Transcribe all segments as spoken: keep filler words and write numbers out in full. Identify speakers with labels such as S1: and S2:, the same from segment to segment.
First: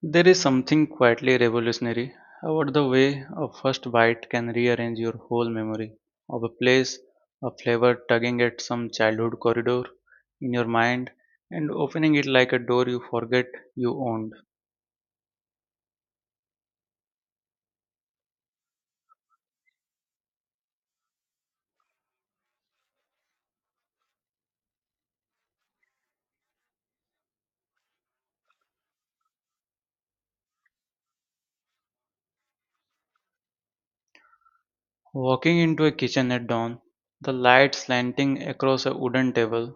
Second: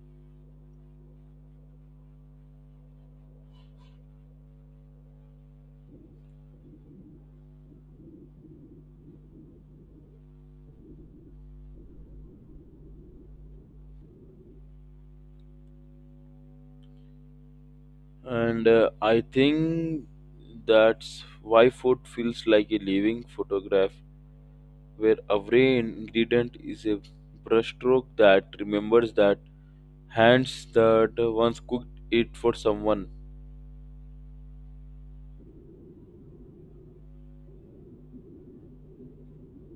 S1: There is something quietly revolutionary about the way a first bite can rearrange your whole memory of a place, a flavor tugging at some childhood corridor in your mind and opening it like a door you forget you owned.
S2: And uh, I think that's why food feels like a living photograph where every ingredient is a brushstroke that remembers that hands that once cooked it for someone.
S1: Walking into a kitchen at dawn, the light slanting across a wooden table,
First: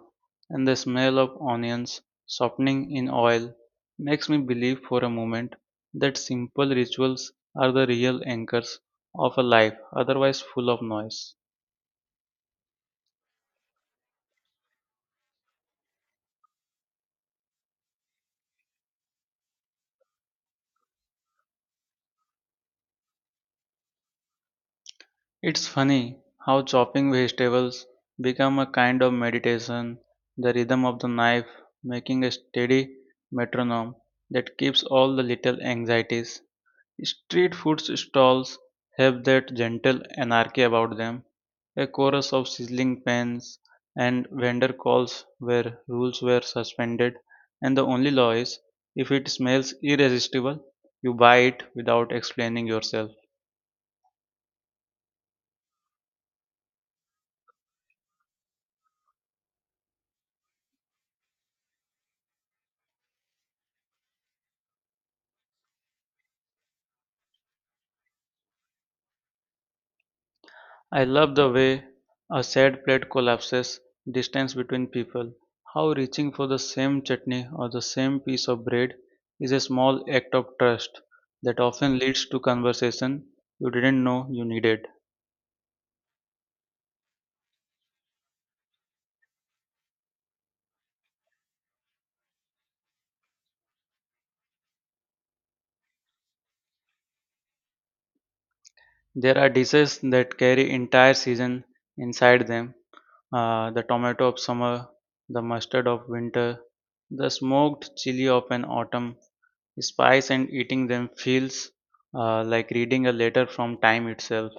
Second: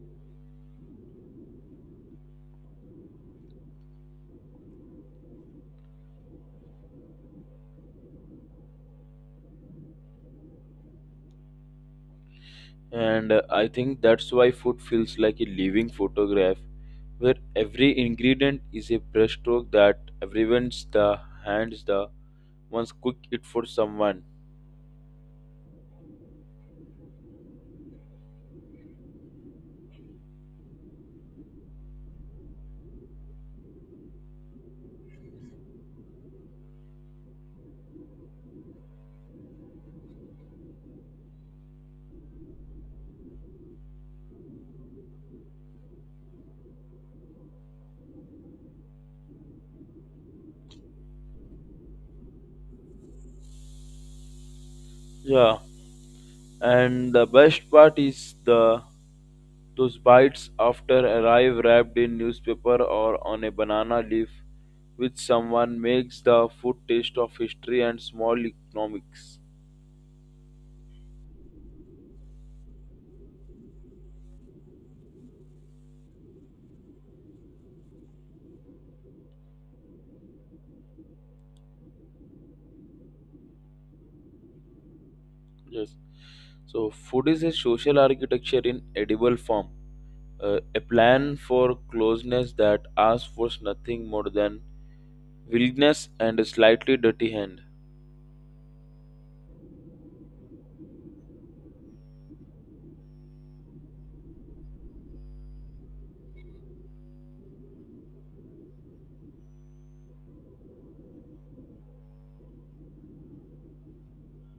S1: and the smell of onions softening in oil makes me believe for a moment that simple rituals are the real anchors of a life otherwise full of noise.
S2: And uh, I think that's why food feels like a living photograph where every ingredient is a brushstroke that everyone's the hands the once cooked it for someone.
S1: It's funny how chopping vegetables become a kind of meditation, the rhythm of the knife making a steady metronome that keeps all the little anxieties. Street food stalls have that gentle anarchy about them, a chorus of sizzling pans and vendor calls where rules were suspended, and the only law is, if it smells irresistible, you buy it without explaining yourself.
S2: Yeah, and the best part is the those bites after arrive wrapped in newspaper or on a banana leaf, which someone makes the food taste of history and small economics.
S1: I love the way a sad plate collapses, distance between people. How reaching for the same chutney or the same piece of bread is a small act of trust that often leads to conversation you didn't know you needed.
S2: Yes. So, food is a social architecture in edible form, uh, a plan for closeness that asks for nothing more than willingness and a slightly dirty hand.
S1: There are dishes that carry entire season inside them, uh, the tomato of summer, the mustard of winter, the smoked chili of an autumn. Spice and eating them feels, uh, like reading a letter from time itself.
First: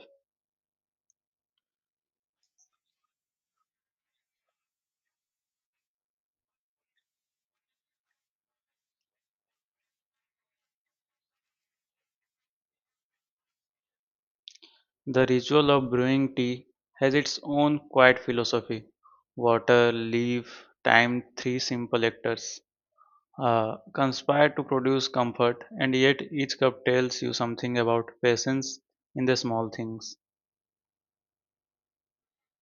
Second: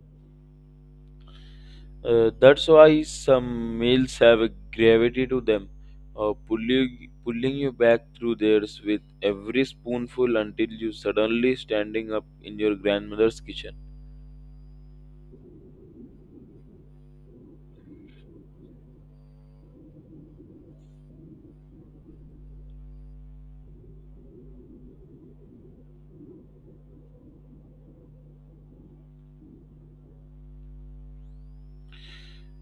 S2: Uh, that's why some males have a gravity to them, uh, pulling, pulling you back through theirs with every spoonful until you suddenly standing up in your grandmother's kitchen.
S1: The ritual of brewing tea has its own quiet philosophy. Water, leaf, time, three simple actors uh, conspire to produce comfort, and yet each cup tells you something about patience in the small things.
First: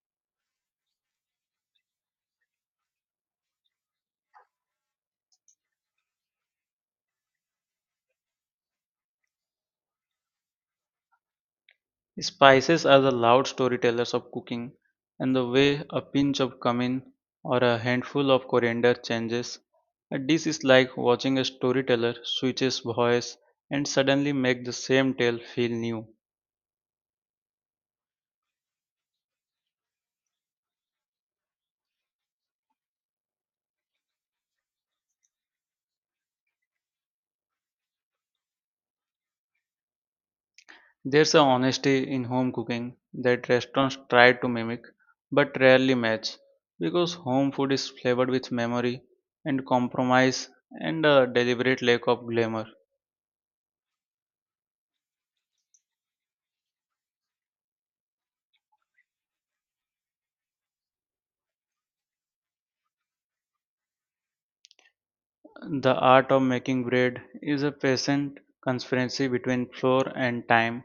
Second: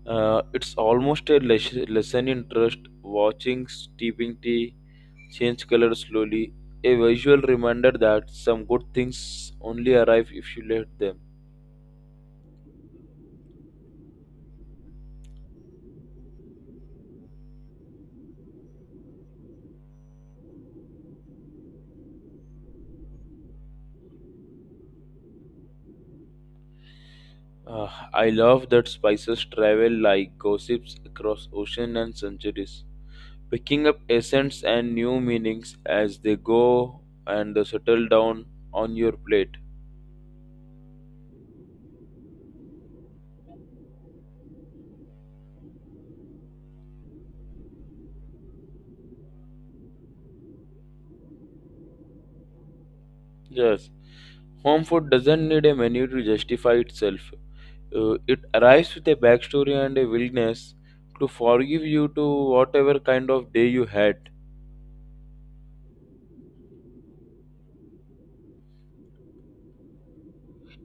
S2: Uh, it's almost a les- lesson in trust, watching steeping tea change color slowly, a visual reminder that some good things only arrive if you let them.
S1: Spices are the loud storytellers of cooking, and the way a pinch of cumin or a handful of coriander changes. A dish is like watching a storyteller switch his voice and suddenly make the same tale feel new.
S2: Uh, I love that spices travel like gossips across ocean and centuries, picking up essence and new meanings as they go and they settle down on your plate.
S1: There's a honesty in home cooking that restaurants try to mimic but rarely match because home food is flavored with memory and compromise and a deliberate lack of glamour.
S2: Yes, home food doesn't need a menu to justify itself. Uh, it arrives with a backstory and a willingness to forgive you to whatever kind of day you had.
S1: The art of making bread is a patient conspiracy between flour and time,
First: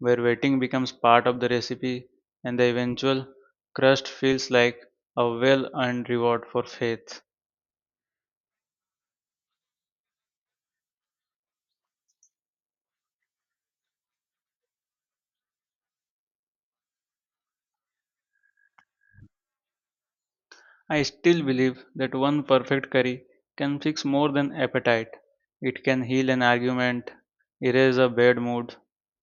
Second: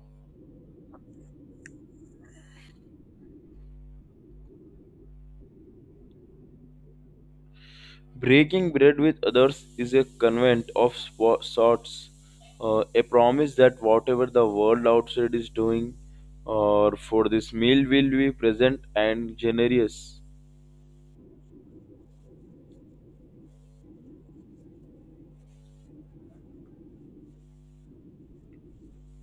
S1: where waiting becomes part of the recipe and the eventual crust feels like a well earned reward for faith.
S2: Breaking bread with others is a covenant of spo- sorts, uh, a promise that whatever the world outside is doing, or for this meal will be present and generous.
S1: I still believe that one perfect curry can fix more than appetite. It can heal an argument, erase a bad mood,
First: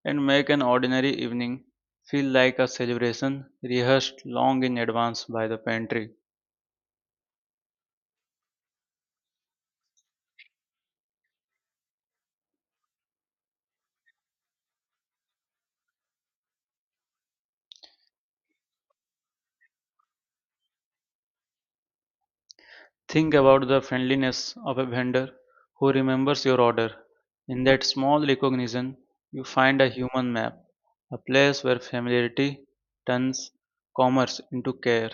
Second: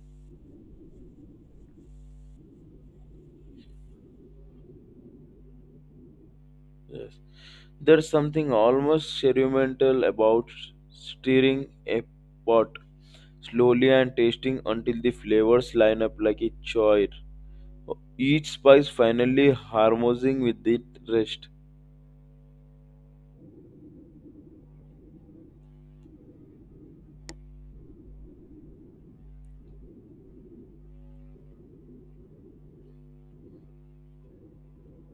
S1: and make an ordinary evening feel like a celebration rehearsed long in advance by the pantry.
S2: Yes. There's something almost ceremonial about stirring a pot slowly and tasting until the flavors line up like a choir, each spice finally harmonizing with the rest.
S1: Think about the friendliness of a vendor who remembers your order. In that small recognition, you find a human map, a place where familiarity turns commerce into care.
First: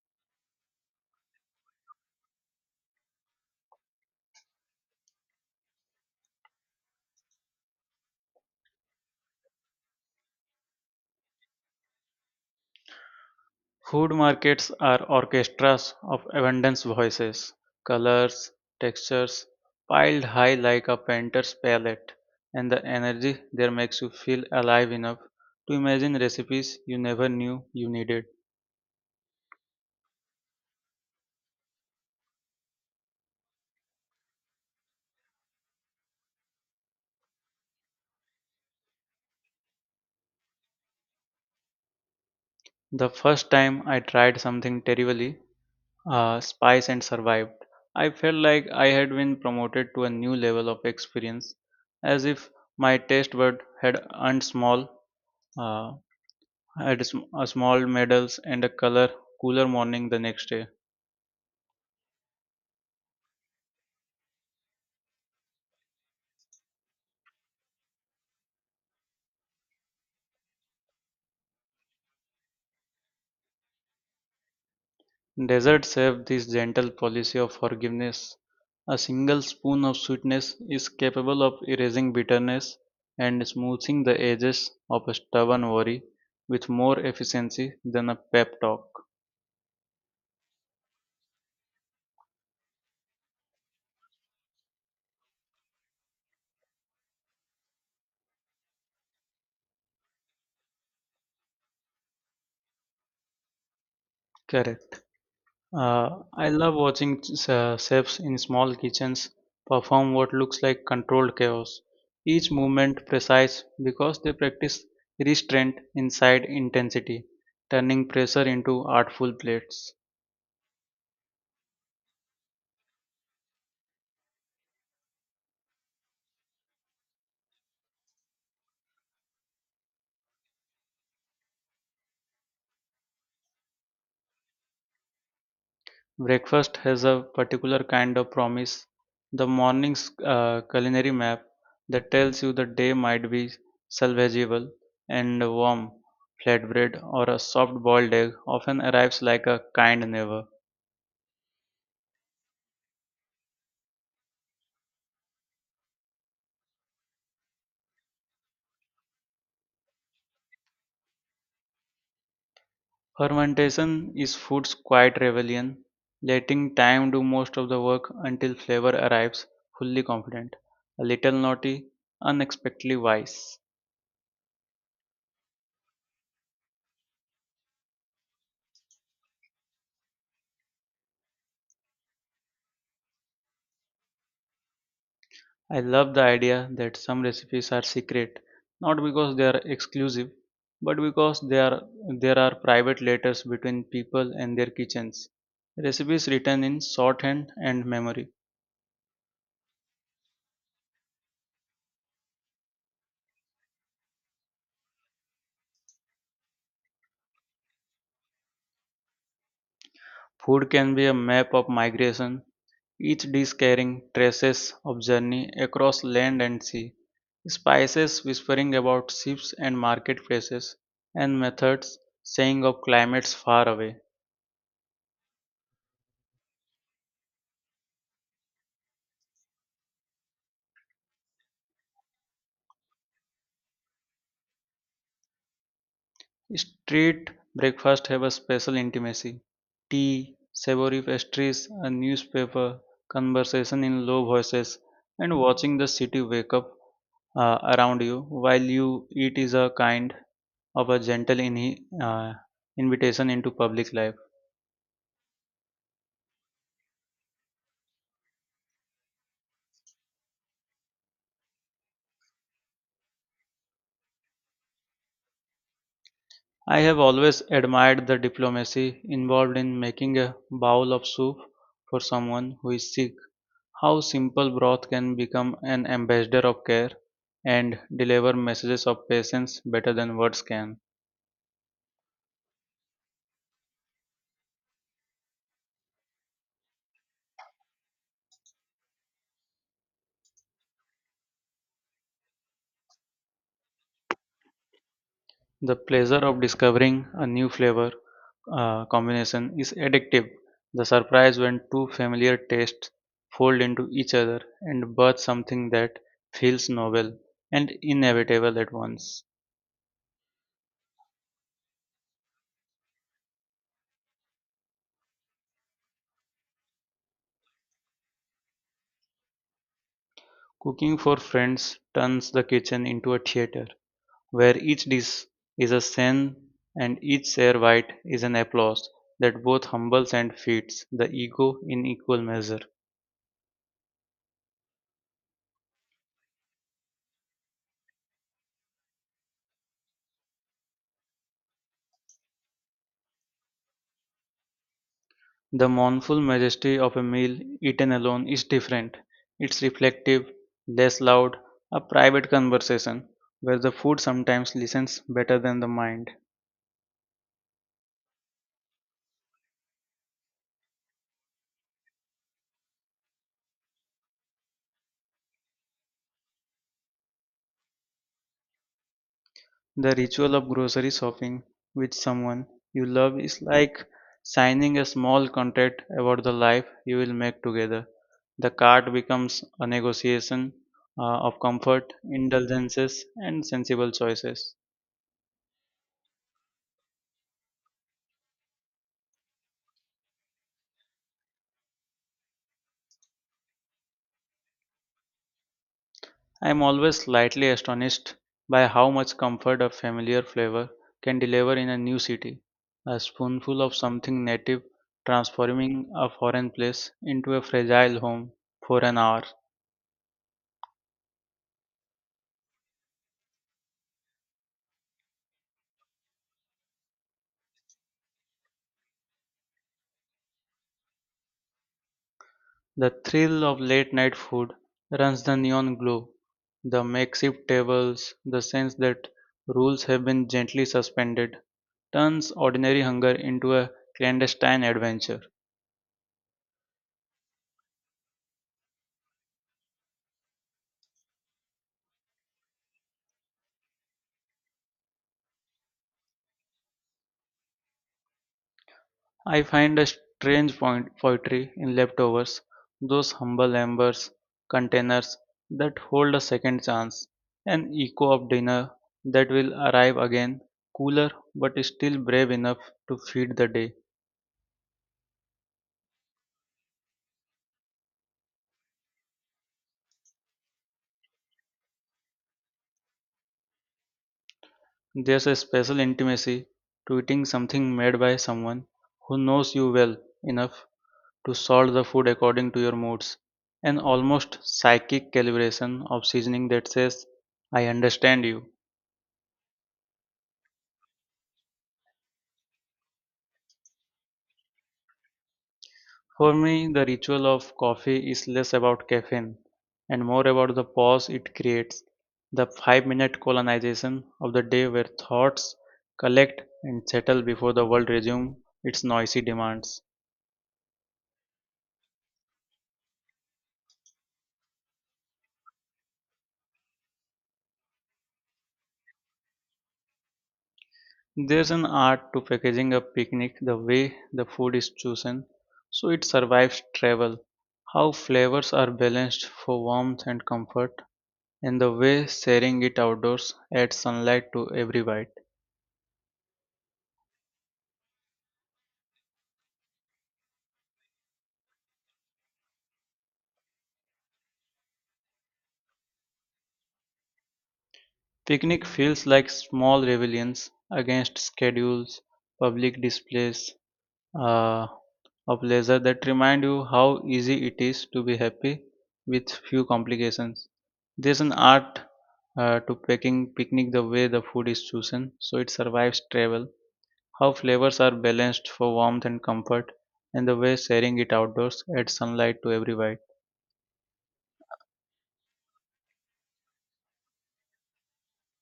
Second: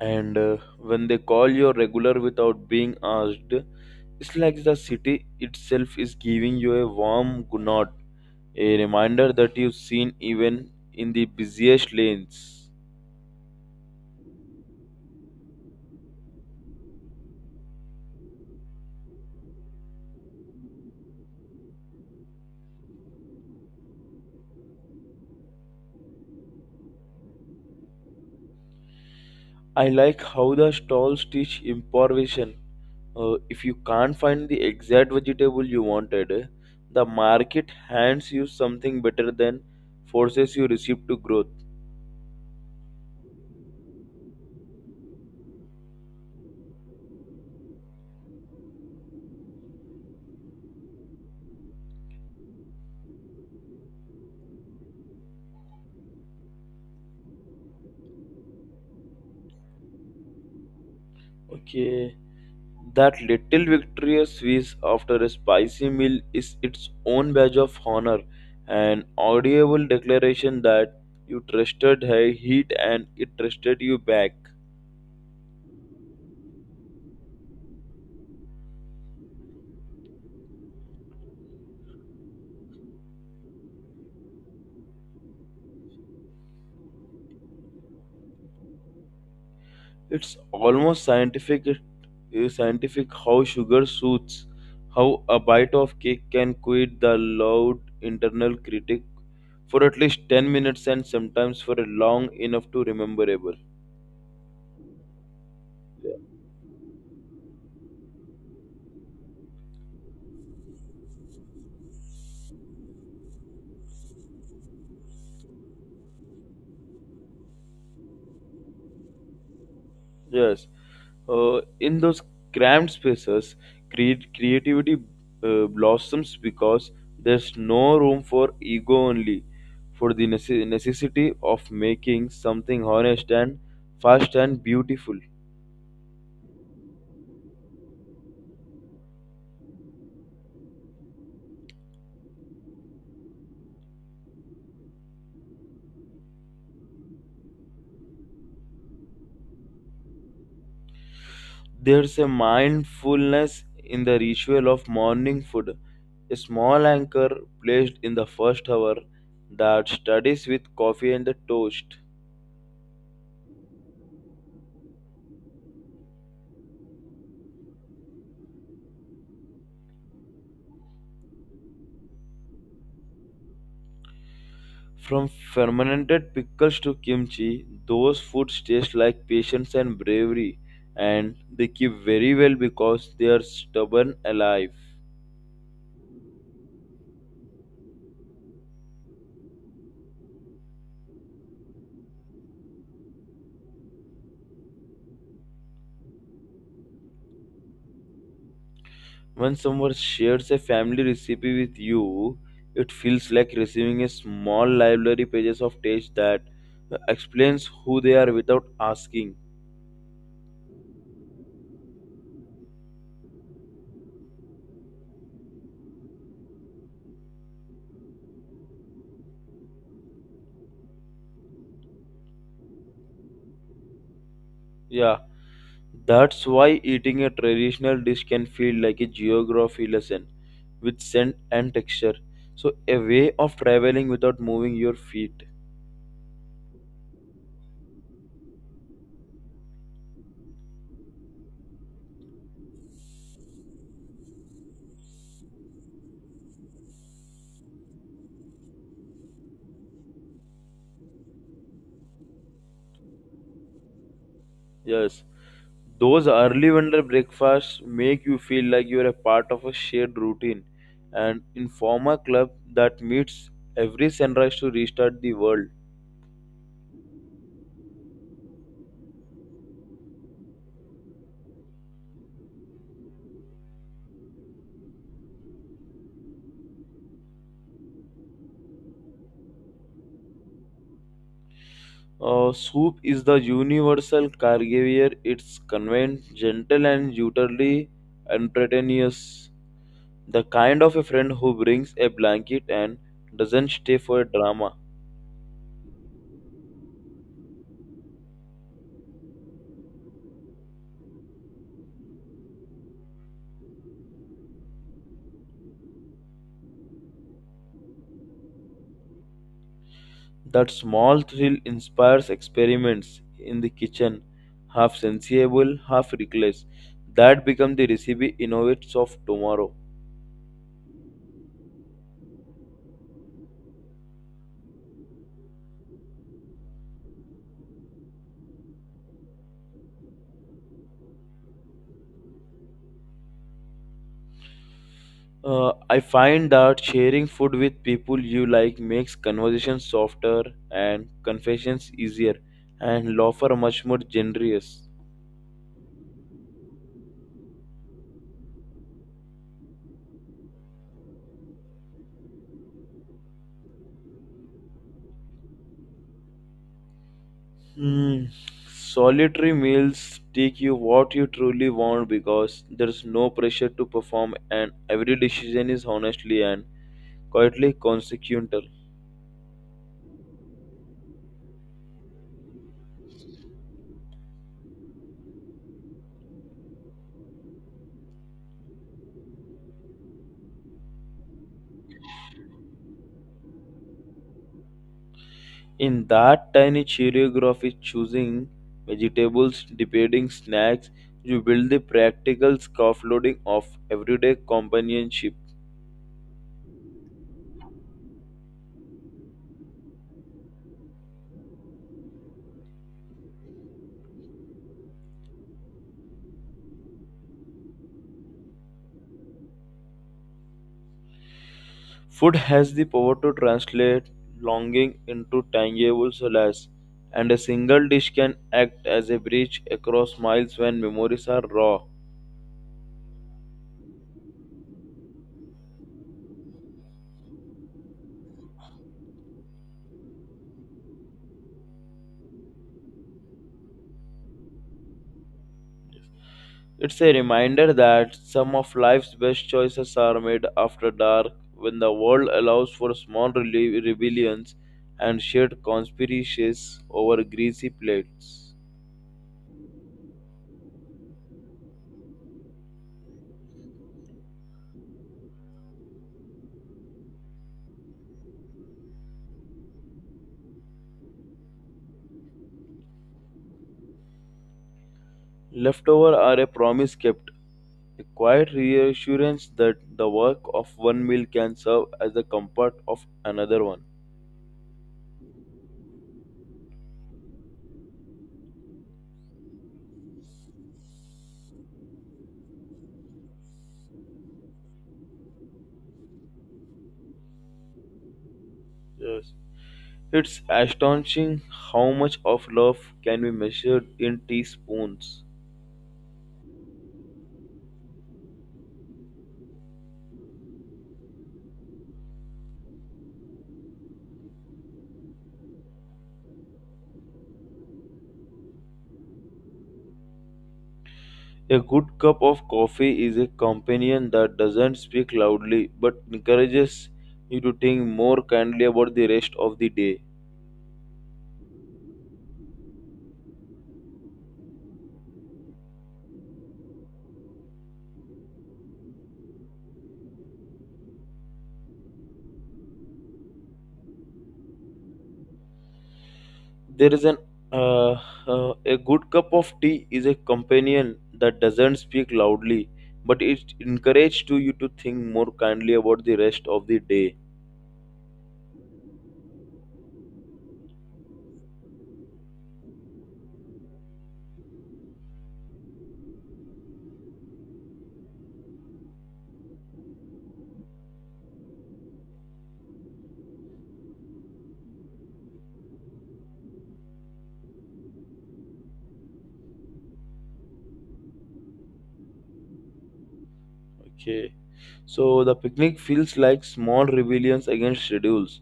S2: And uh, When they call you regular without being asked, it's like the city itself is giving you a warm good nod, a reminder that you've seen even in the busiest lanes.
S1: Food markets are orchestras of abundance voices, colors, textures, piled high like a painter's palette, and the energy there makes you feel alive enough to imagine recipes you never knew you needed.
S2: I like how the stalls teach improvisation. Uh, if you can't find the exact vegetable you wanted, eh, the market hands you something better than forces your recipe to growth.
S1: The first time I tried something terribly, uh, spice and survived, I felt like I had been promoted to a new level of experience, as if my taste bud had earned small, uh, had sm- a small medals and a color cooler morning the next day.
S2: Okay, that little victorious whiz after a spicy meal is its own badge of honor, an audible declaration that you trusted her heat and it trusted you back.
S1: Deserts have this gentle policy of forgiveness. A single spoon of sweetness is capable of erasing bitterness and smoothing the edges of a stubborn worry with more efficiency than a pep talk.
S2: It's almost scientific uh, scientific how sugar suits, how a bite of cake can quit the loud internal critic for at least ten minutes and sometimes for a long enough to rememberable.
S1: Correct.
S2: Yeah.
S1: Uh, I love watching, uh, chefs in small kitchens perform what looks like controlled chaos. Each movement precise because they practice restraint inside intensity, turning pressure into artful plates.
S2: Yes. Uh, in those cramped spaces, create, creativity uh, blossoms because there's no room for ego only, for the necess- necessity of making something honest and fast and beautiful.
S1: Breakfast has a particular kind of promise, the morning's uh, culinary map that tells you the day might be salvageable, and a warm flatbread or a soft boiled egg often arrives like a kind neighbor.
S2: There's a mindfulness in the ritual of morning food, a small anchor placed in the first hour that studies with coffee and the toast.
S1: Fermentation is food's quiet rebellion, letting time do most of the work until flavor arrives fully confident, a little naughty, unexpectedly wise.
S2: From fermented pickles to kimchi, those foods taste like patience and bravery, and they keep very well because they are stubborn alive.
S1: I love the idea that some recipes are secret, not because they are exclusive, but because they are, there are private letters between people and their kitchens. Recipes written in shorthand and memory.
S2: When someone shares a family recipe with you, it feels like receiving a small library pages of text that explains who they are without asking.
S1: Food can be a map of migration, each dish carrying traces of journey across land and sea, spices whispering about ships and marketplaces, and methods saying of climates far away.
S2: Yeah, that's why eating a traditional dish can feel like a geography lesson with scent and texture. So, a way of traveling without moving your feet.
S1: Street breakfast have a special intimacy. Tea, savory pastries, a newspaper, conversation in low voices, and watching the city wake up uh, around you while you eat is a kind of a gentle in, uh, invitation into public life.
S2: Yes, those early vendor breakfasts make you feel like you're a part of a shared routine and informal club that meets every sunrise to restart the world.
S1: I have always admired the diplomacy involved in making a bowl of soup for someone who is sick. How simple broth can become an ambassador of care and deliver messages of patience better than words can.
S2: Uh, soup is the universal caregiver. It's convenient, gentle, and utterly unpretentious. The kind of a friend who brings a blanket and doesn't stay for drama.
S1: The pleasure of discovering a new flavor uh, combination is addictive. The surprise when two familiar tastes fold into each other and birth something that feels novel and inevitable at once.
S2: That small thrill inspires experiments in the kitchen, half sensible, half reckless. That becomes the recipe innovates of tomorrow.
S1: Cooking for friends turns the kitchen into a theater, where each dish is a scene and each share bite is an applause that both humbles and feeds the ego in equal measure.
S2: Uh, I find that sharing food with people you like makes conversations softer and confessions easier, and laughter much more generous.
S1: The mournful majesty of a meal eaten alone is different. It's reflective, less loud, a private conversation where the food sometimes listens better than the mind.
S2: Hmm. Solitary meals teach you what you truly want because there's no pressure to perform, and every decision is honestly and quietly consequential.
S1: The ritual of grocery shopping with someone you love is like signing a small contract about the life you will make together. The card becomes a negotiation uh, of comfort, indulgences, and sensible choices.
S2: In that tiny choreography, choosing vegetables, debating snacks, you build the practical scaffolding of everyday companionship.
S1: I am always slightly astonished by how much comfort a familiar flavor can deliver in a new city. A spoonful of something native transforming a foreign place into a fragile home for an hour.
S2: Food has the power to translate longing into tangible solace, and a single dish can act as a bridge across miles when memories are raw.
S1: The thrill of late-night food runs the neon glow, the makeshift tables, the sense that rules have been gently suspended, turns ordinary hunger into a clandestine adventure.
S2: It's a reminder that some of life's best choices are made after dark when the world allows for small rele- rebellions and shared conspiracies over greasy plates.
S1: I find a strange point poetry in leftovers, those humble embers, containers that hold a second chance, an echo of dinner that will arrive again, cooler but still brave enough to feed the day.
S2: Leftovers are a promise kept, a quiet reassurance that the work of one meal can serve as the comfort of another one.
S1: There's a special intimacy to eating something made by someone who knows you well enough to salt the food according to your moods, an almost psychic calibration of seasoning that says, I understand you.
S2: Yes. It's astonishing how much of love can be measured in teaspoons.
S1: For me, the ritual of coffee is less about caffeine and more about the pause it creates, the five minute colonization of the day where thoughts collect and settle before the world resumes its noisy demands.
S2: A good cup of coffee is a companion that doesn't speak loudly but encourages you to think more kindly about the rest of the day.
S1: There's an art to packaging a picnic, the way the food is chosen so it survives travel, how flavors are balanced for warmth and comfort, and the way sharing it outdoors adds sunlight to every bite.
S2: There is an uh, uh, a good cup of tea is a companion that doesn't speak loudly but it encourages to you to think more kindly about the rest of the day.
S1: Picnic feels like small rebellions against schedules, public displays, uh, of leisure that remind you how easy it is to be happy with few complications. There's an art, uh, to packing picnic the way the food is chosen so it survives travel, how flavors are balanced for warmth and comfort, and the way sharing it outdoors adds sunlight to every bite.
S2: Okay. So the picnic feels like small rebellions against schedules,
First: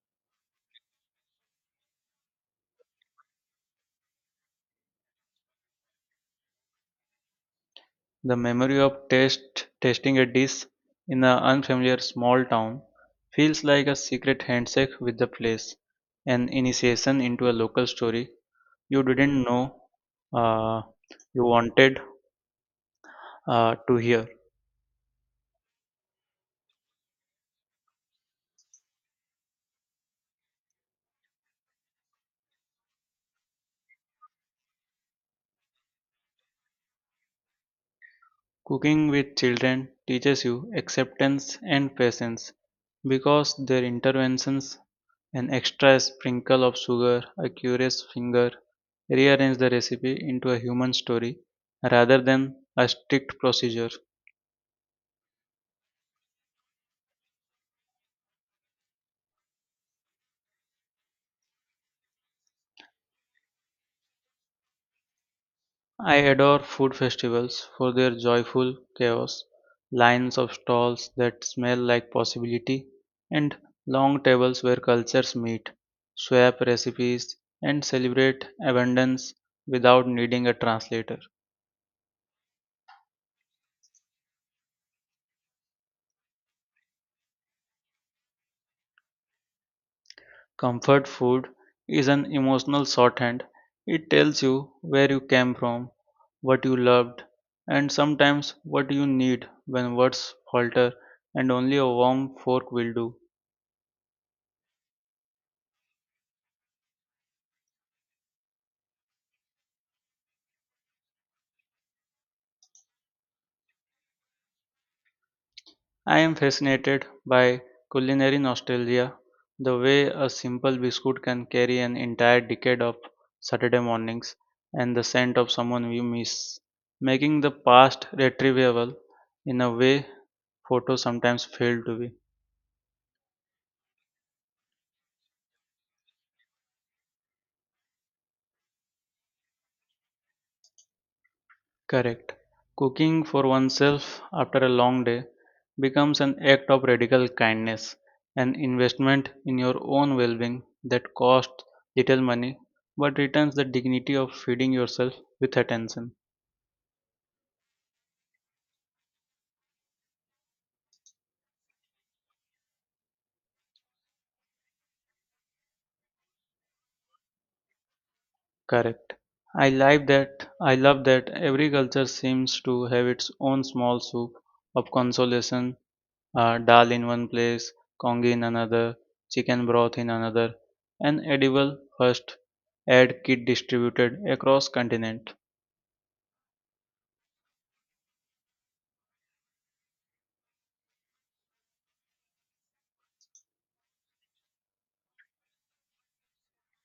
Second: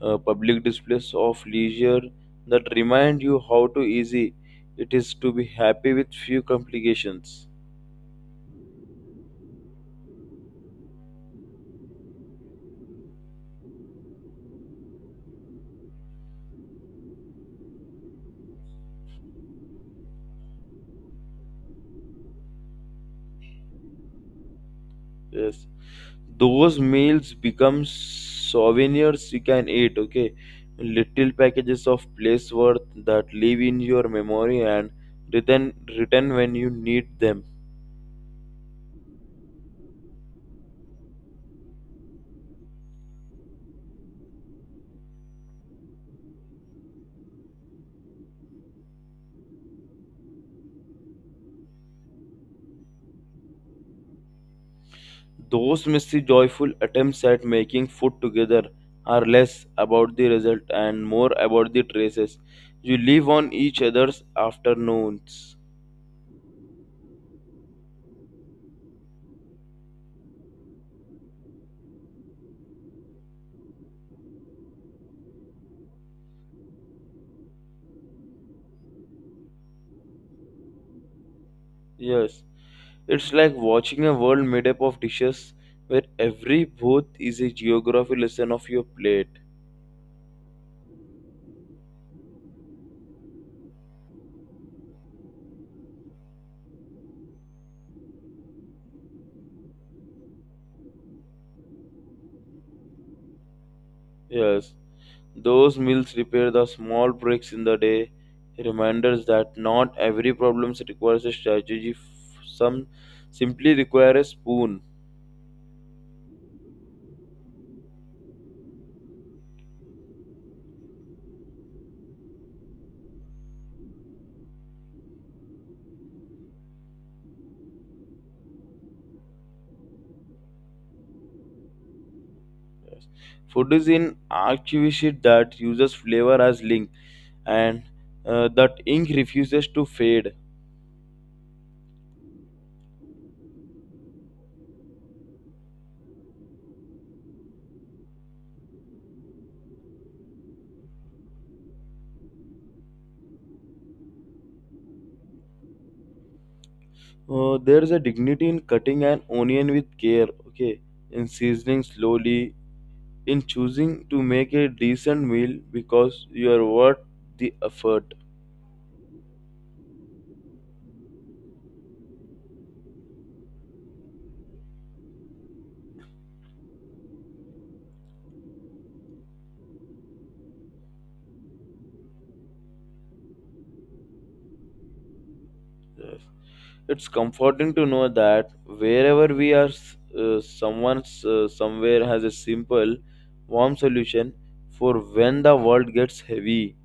S2: uh, public displays of leisure that remind you how too easy it is to be happy with few complications.
S1: The memory of taste tasting a dish in an unfamiliar small town feels like a secret handshake with the place, an initiation into a local story you didn't know, uh, you wanted, uh, to hear.
S2: Yes, those meals become souvenirs you can eat. Okay, little packages of place worth that live in your memory and return return when you need them.
S1: Cooking with children teaches you acceptance and patience because their interventions, an extra sprinkle of sugar, a curious finger, rearrange the recipe into a human story rather than a strict procedure.
S2: Those messy, joyful attempts at making food together are less about the result and more about the traces you leave on each other's afternoons.
S1: I adore food festivals for their joyful chaos, lines of stalls that smell like possibility, and long tables where cultures meet, swap recipes, and celebrate abundance without needing a translator.
S2: Yes, it's like watching a world made up of dishes where every booth is a geography lesson of your plate.
S1: Comfort food is an emotional shorthand. It tells you where you came from, what you loved, and sometimes what you need when words falter and only a warm fork will do.
S2: Yes, those meals repair the small breaks in the day, reminders that not every problem requires a strategy, f- some simply require a spoon.
S1: I am fascinated by culinary nostalgia, the way a simple biscuit can carry an entire decade of Saturday mornings and the scent of someone we miss, making the past retrievable in a way photos sometimes fail to be.
S2: Food is an activity that uses flavor as link and uh, that ink refuses to fade.
S1: Correct. Cooking for oneself after a long day becomes an act of radical kindness, an investment in your own well being that costs little money but returns the dignity of feeding yourself with attention.
S2: Uh, there is a dignity in cutting an onion with care, okay, in seasoning slowly, in choosing to make a decent meal because you are worth the effort.
S1: Correct. I like that. I love that every culture seems to have its own small soup of consolation, uh, dal in one place, congee in another, chicken broth in another, and edible first aid kit distributed across continent.
S2: Yes. It's comforting to know that wherever we are, s- uh, someone's uh, somewhere has a simple, warm solution for when the world gets heavy.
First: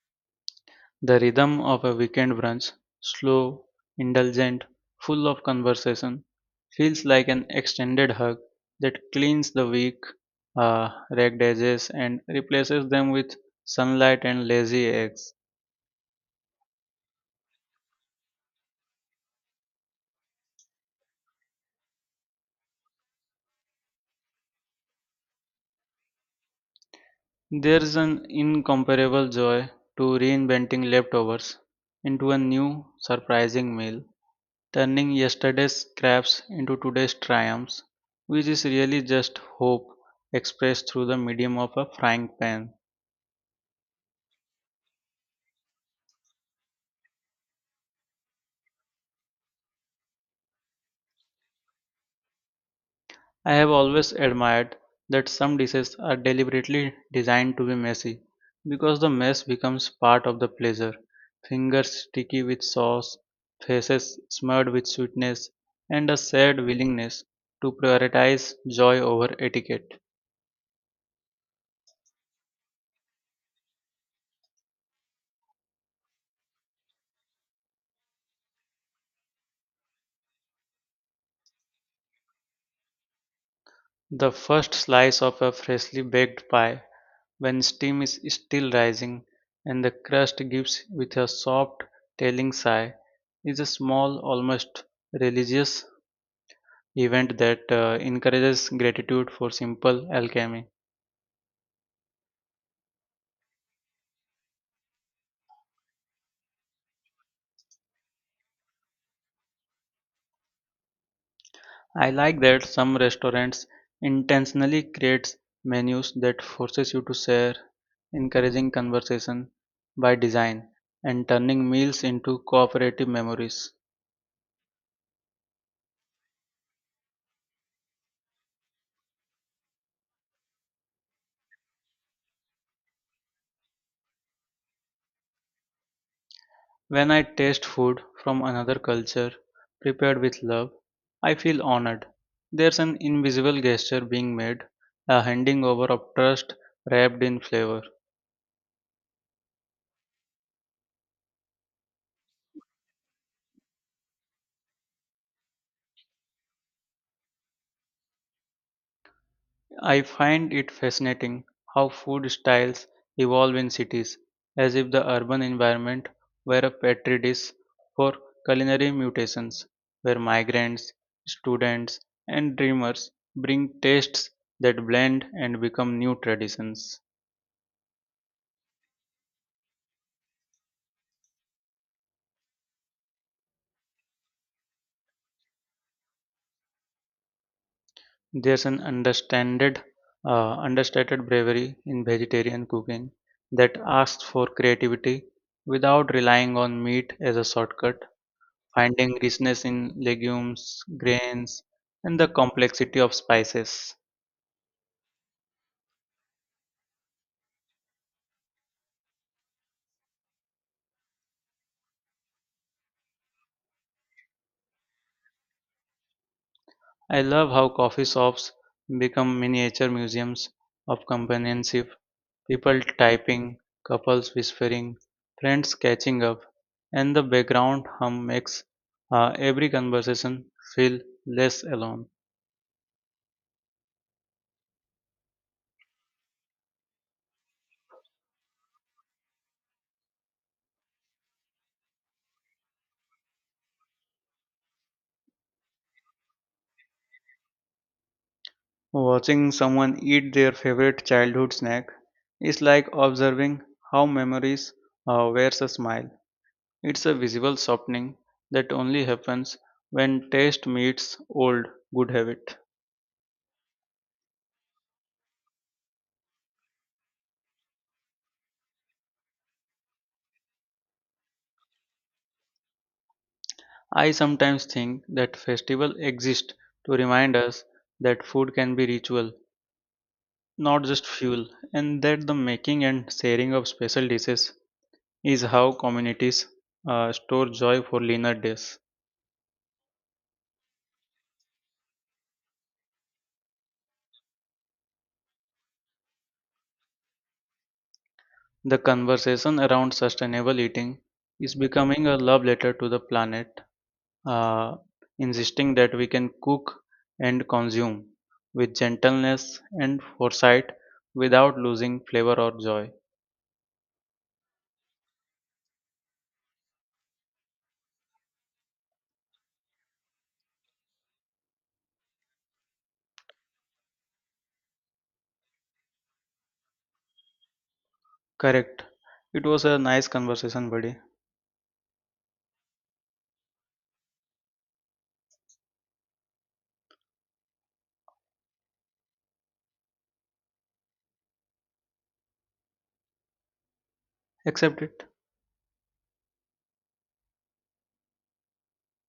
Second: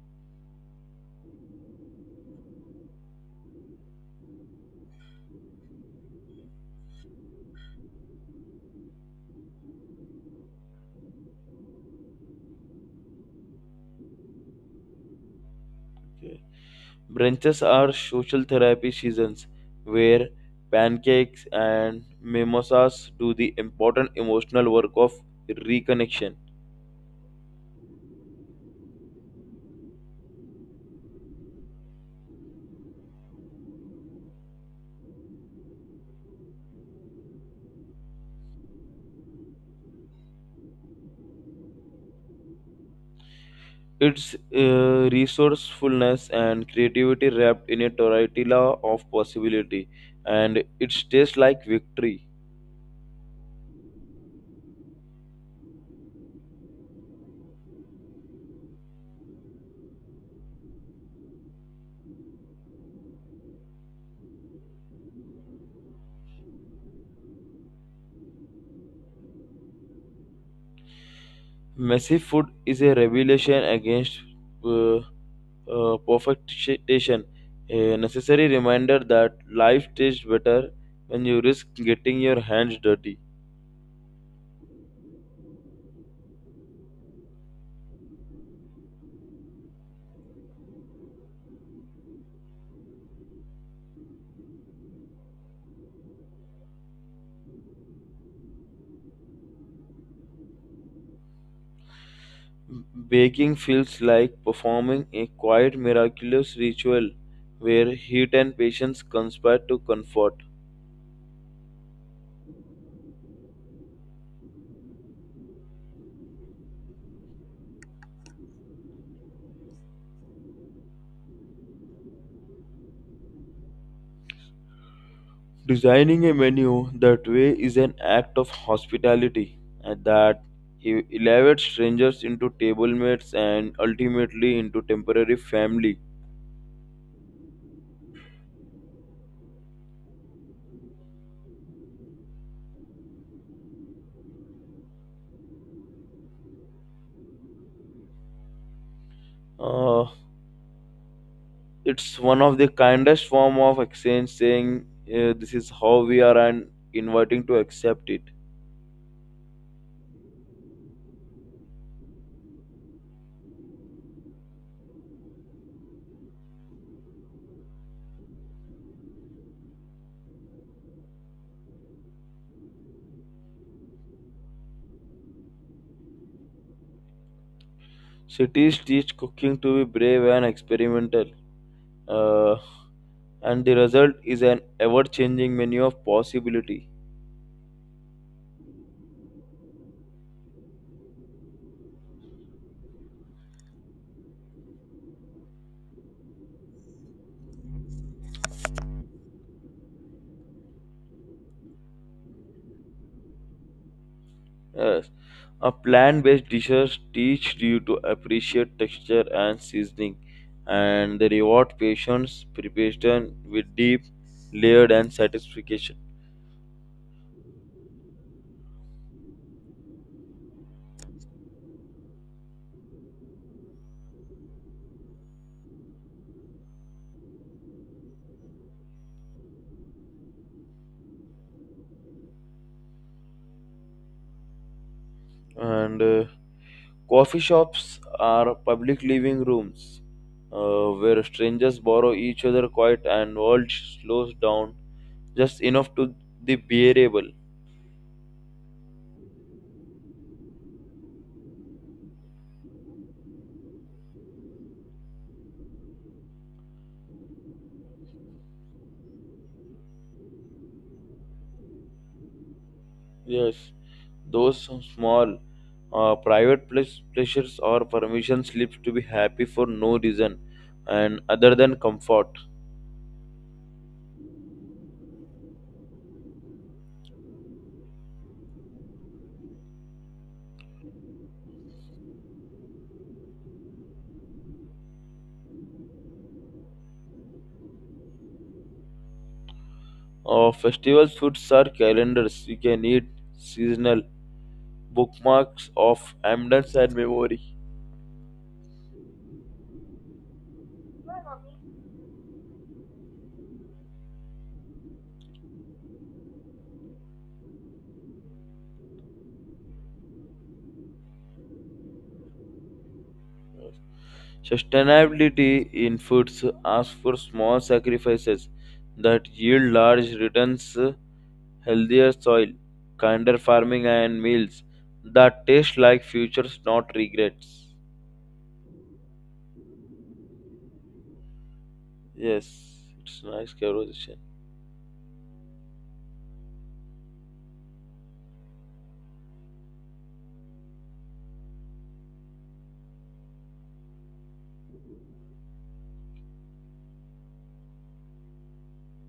S1: The rhythm of a weekend brunch, slow, indulgent, full of conversation, feels like an extended hug that cleans the weak, uh, ragged edges and replaces them with sunlight and lazy eggs.
S2: Brunches are social therapy seasons where pancakes and mimosas do the important emotional work of reconnection.
S1: There's an incomparable joy to reinventing leftovers into a new, surprising meal, turning yesterday's scraps into today's triumphs, which is really just hope expressed through the medium of a frying pan.
S2: It's uh, resourcefulness and creativity wrapped in a tortilla of possibility, and it tastes like victory.
S1: I have always admired that some dishes are deliberately designed to be messy because the mess becomes part of the pleasure. Fingers sticky with sauce, faces smeared with sweetness, and a shared willingness to prioritize joy over etiquette.
S2: Messy food is a revelation against uh, uh, perfection, a necessary reminder that life tastes better when you risk getting your hands dirty.
S1: The first slice of a freshly baked pie, when steam is still rising and the crust gives with a soft, telling sigh, is a small, almost religious event that uh, encourages gratitude for simple alchemy.
S2: Baking feels like performing a quiet, miraculous ritual where heat and patience conspire to comfort.
S1: I like that some restaurants intentionally creates menus that forces you to share, encouraging conversation by design and turning meals into cooperative memories.
S2: Designing a menu that way is an act of hospitality and that e- elevates strangers into table mates and ultimately into temporary family.
S1: When I taste food from another culture prepared with love, I feel honored. There's an invisible gesture being made, a handing over of trust wrapped in flavor.
S2: Uh, it's one of the kindest form of exchange saying uh, this is how we are and inviting to accept it.
S1: I find it fascinating how food styles evolve in cities, as if the urban environment were a petri dish for culinary mutations, where migrants, students, and dreamers bring tastes that blend and become new traditions.
S2: Cities teach cooking to be brave and experimental, uh, and the result is an ever-changing menu of possibility.
S1: There's an understanded, uh, understated bravery in vegetarian cooking that asks for creativity without relying on meat as a shortcut, finding richness in legumes, grains, and the complexity of spices.
S2: Yes, a plant-based dishes teach you to appreciate texture and seasoning, and they reward patience, preparation with deep, layered, and satisfaction.
S1: I love how coffee shops become miniature museums of companionship, people typing, couples whispering, friends catching up, and the background hum makes uh, every conversation feel less alone.
S2: And uh, Coffee shops are public living rooms uh, where strangers borrow each other quiet and world slows down just enough to be bearable.
S1: Watching someone eat their favorite childhood snack is like observing how memories uh, wears a smile. It's a visible softening that only happens when taste meets old good habit.
S2: Yes, those small uh, private ple- pleasures or permission slips to be happy for no reason and other than comfort.
S1: I sometimes think that festivals exist to remind us that food can be ritual, not just fuel, and that the making and sharing of special dishes is how communities uh, store joy for leaner days.
S2: Uh, festival foods are calendars. You can eat seasonal bookmarks of abundance and memory.
S1: The conversation around sustainable eating is becoming a love letter to the planet, uh, insisting that we can cook and consume with gentleness and foresight without losing flavor or joy.
S2: Sustainability in foods asks for small sacrifices that yield large returns, healthier soil, kinder farming, and meals that taste like futures, not regrets.
S1: Correct. It was a nice conversation, buddy.
S2: Yes, it's a nice conversation.
S1: Accept it.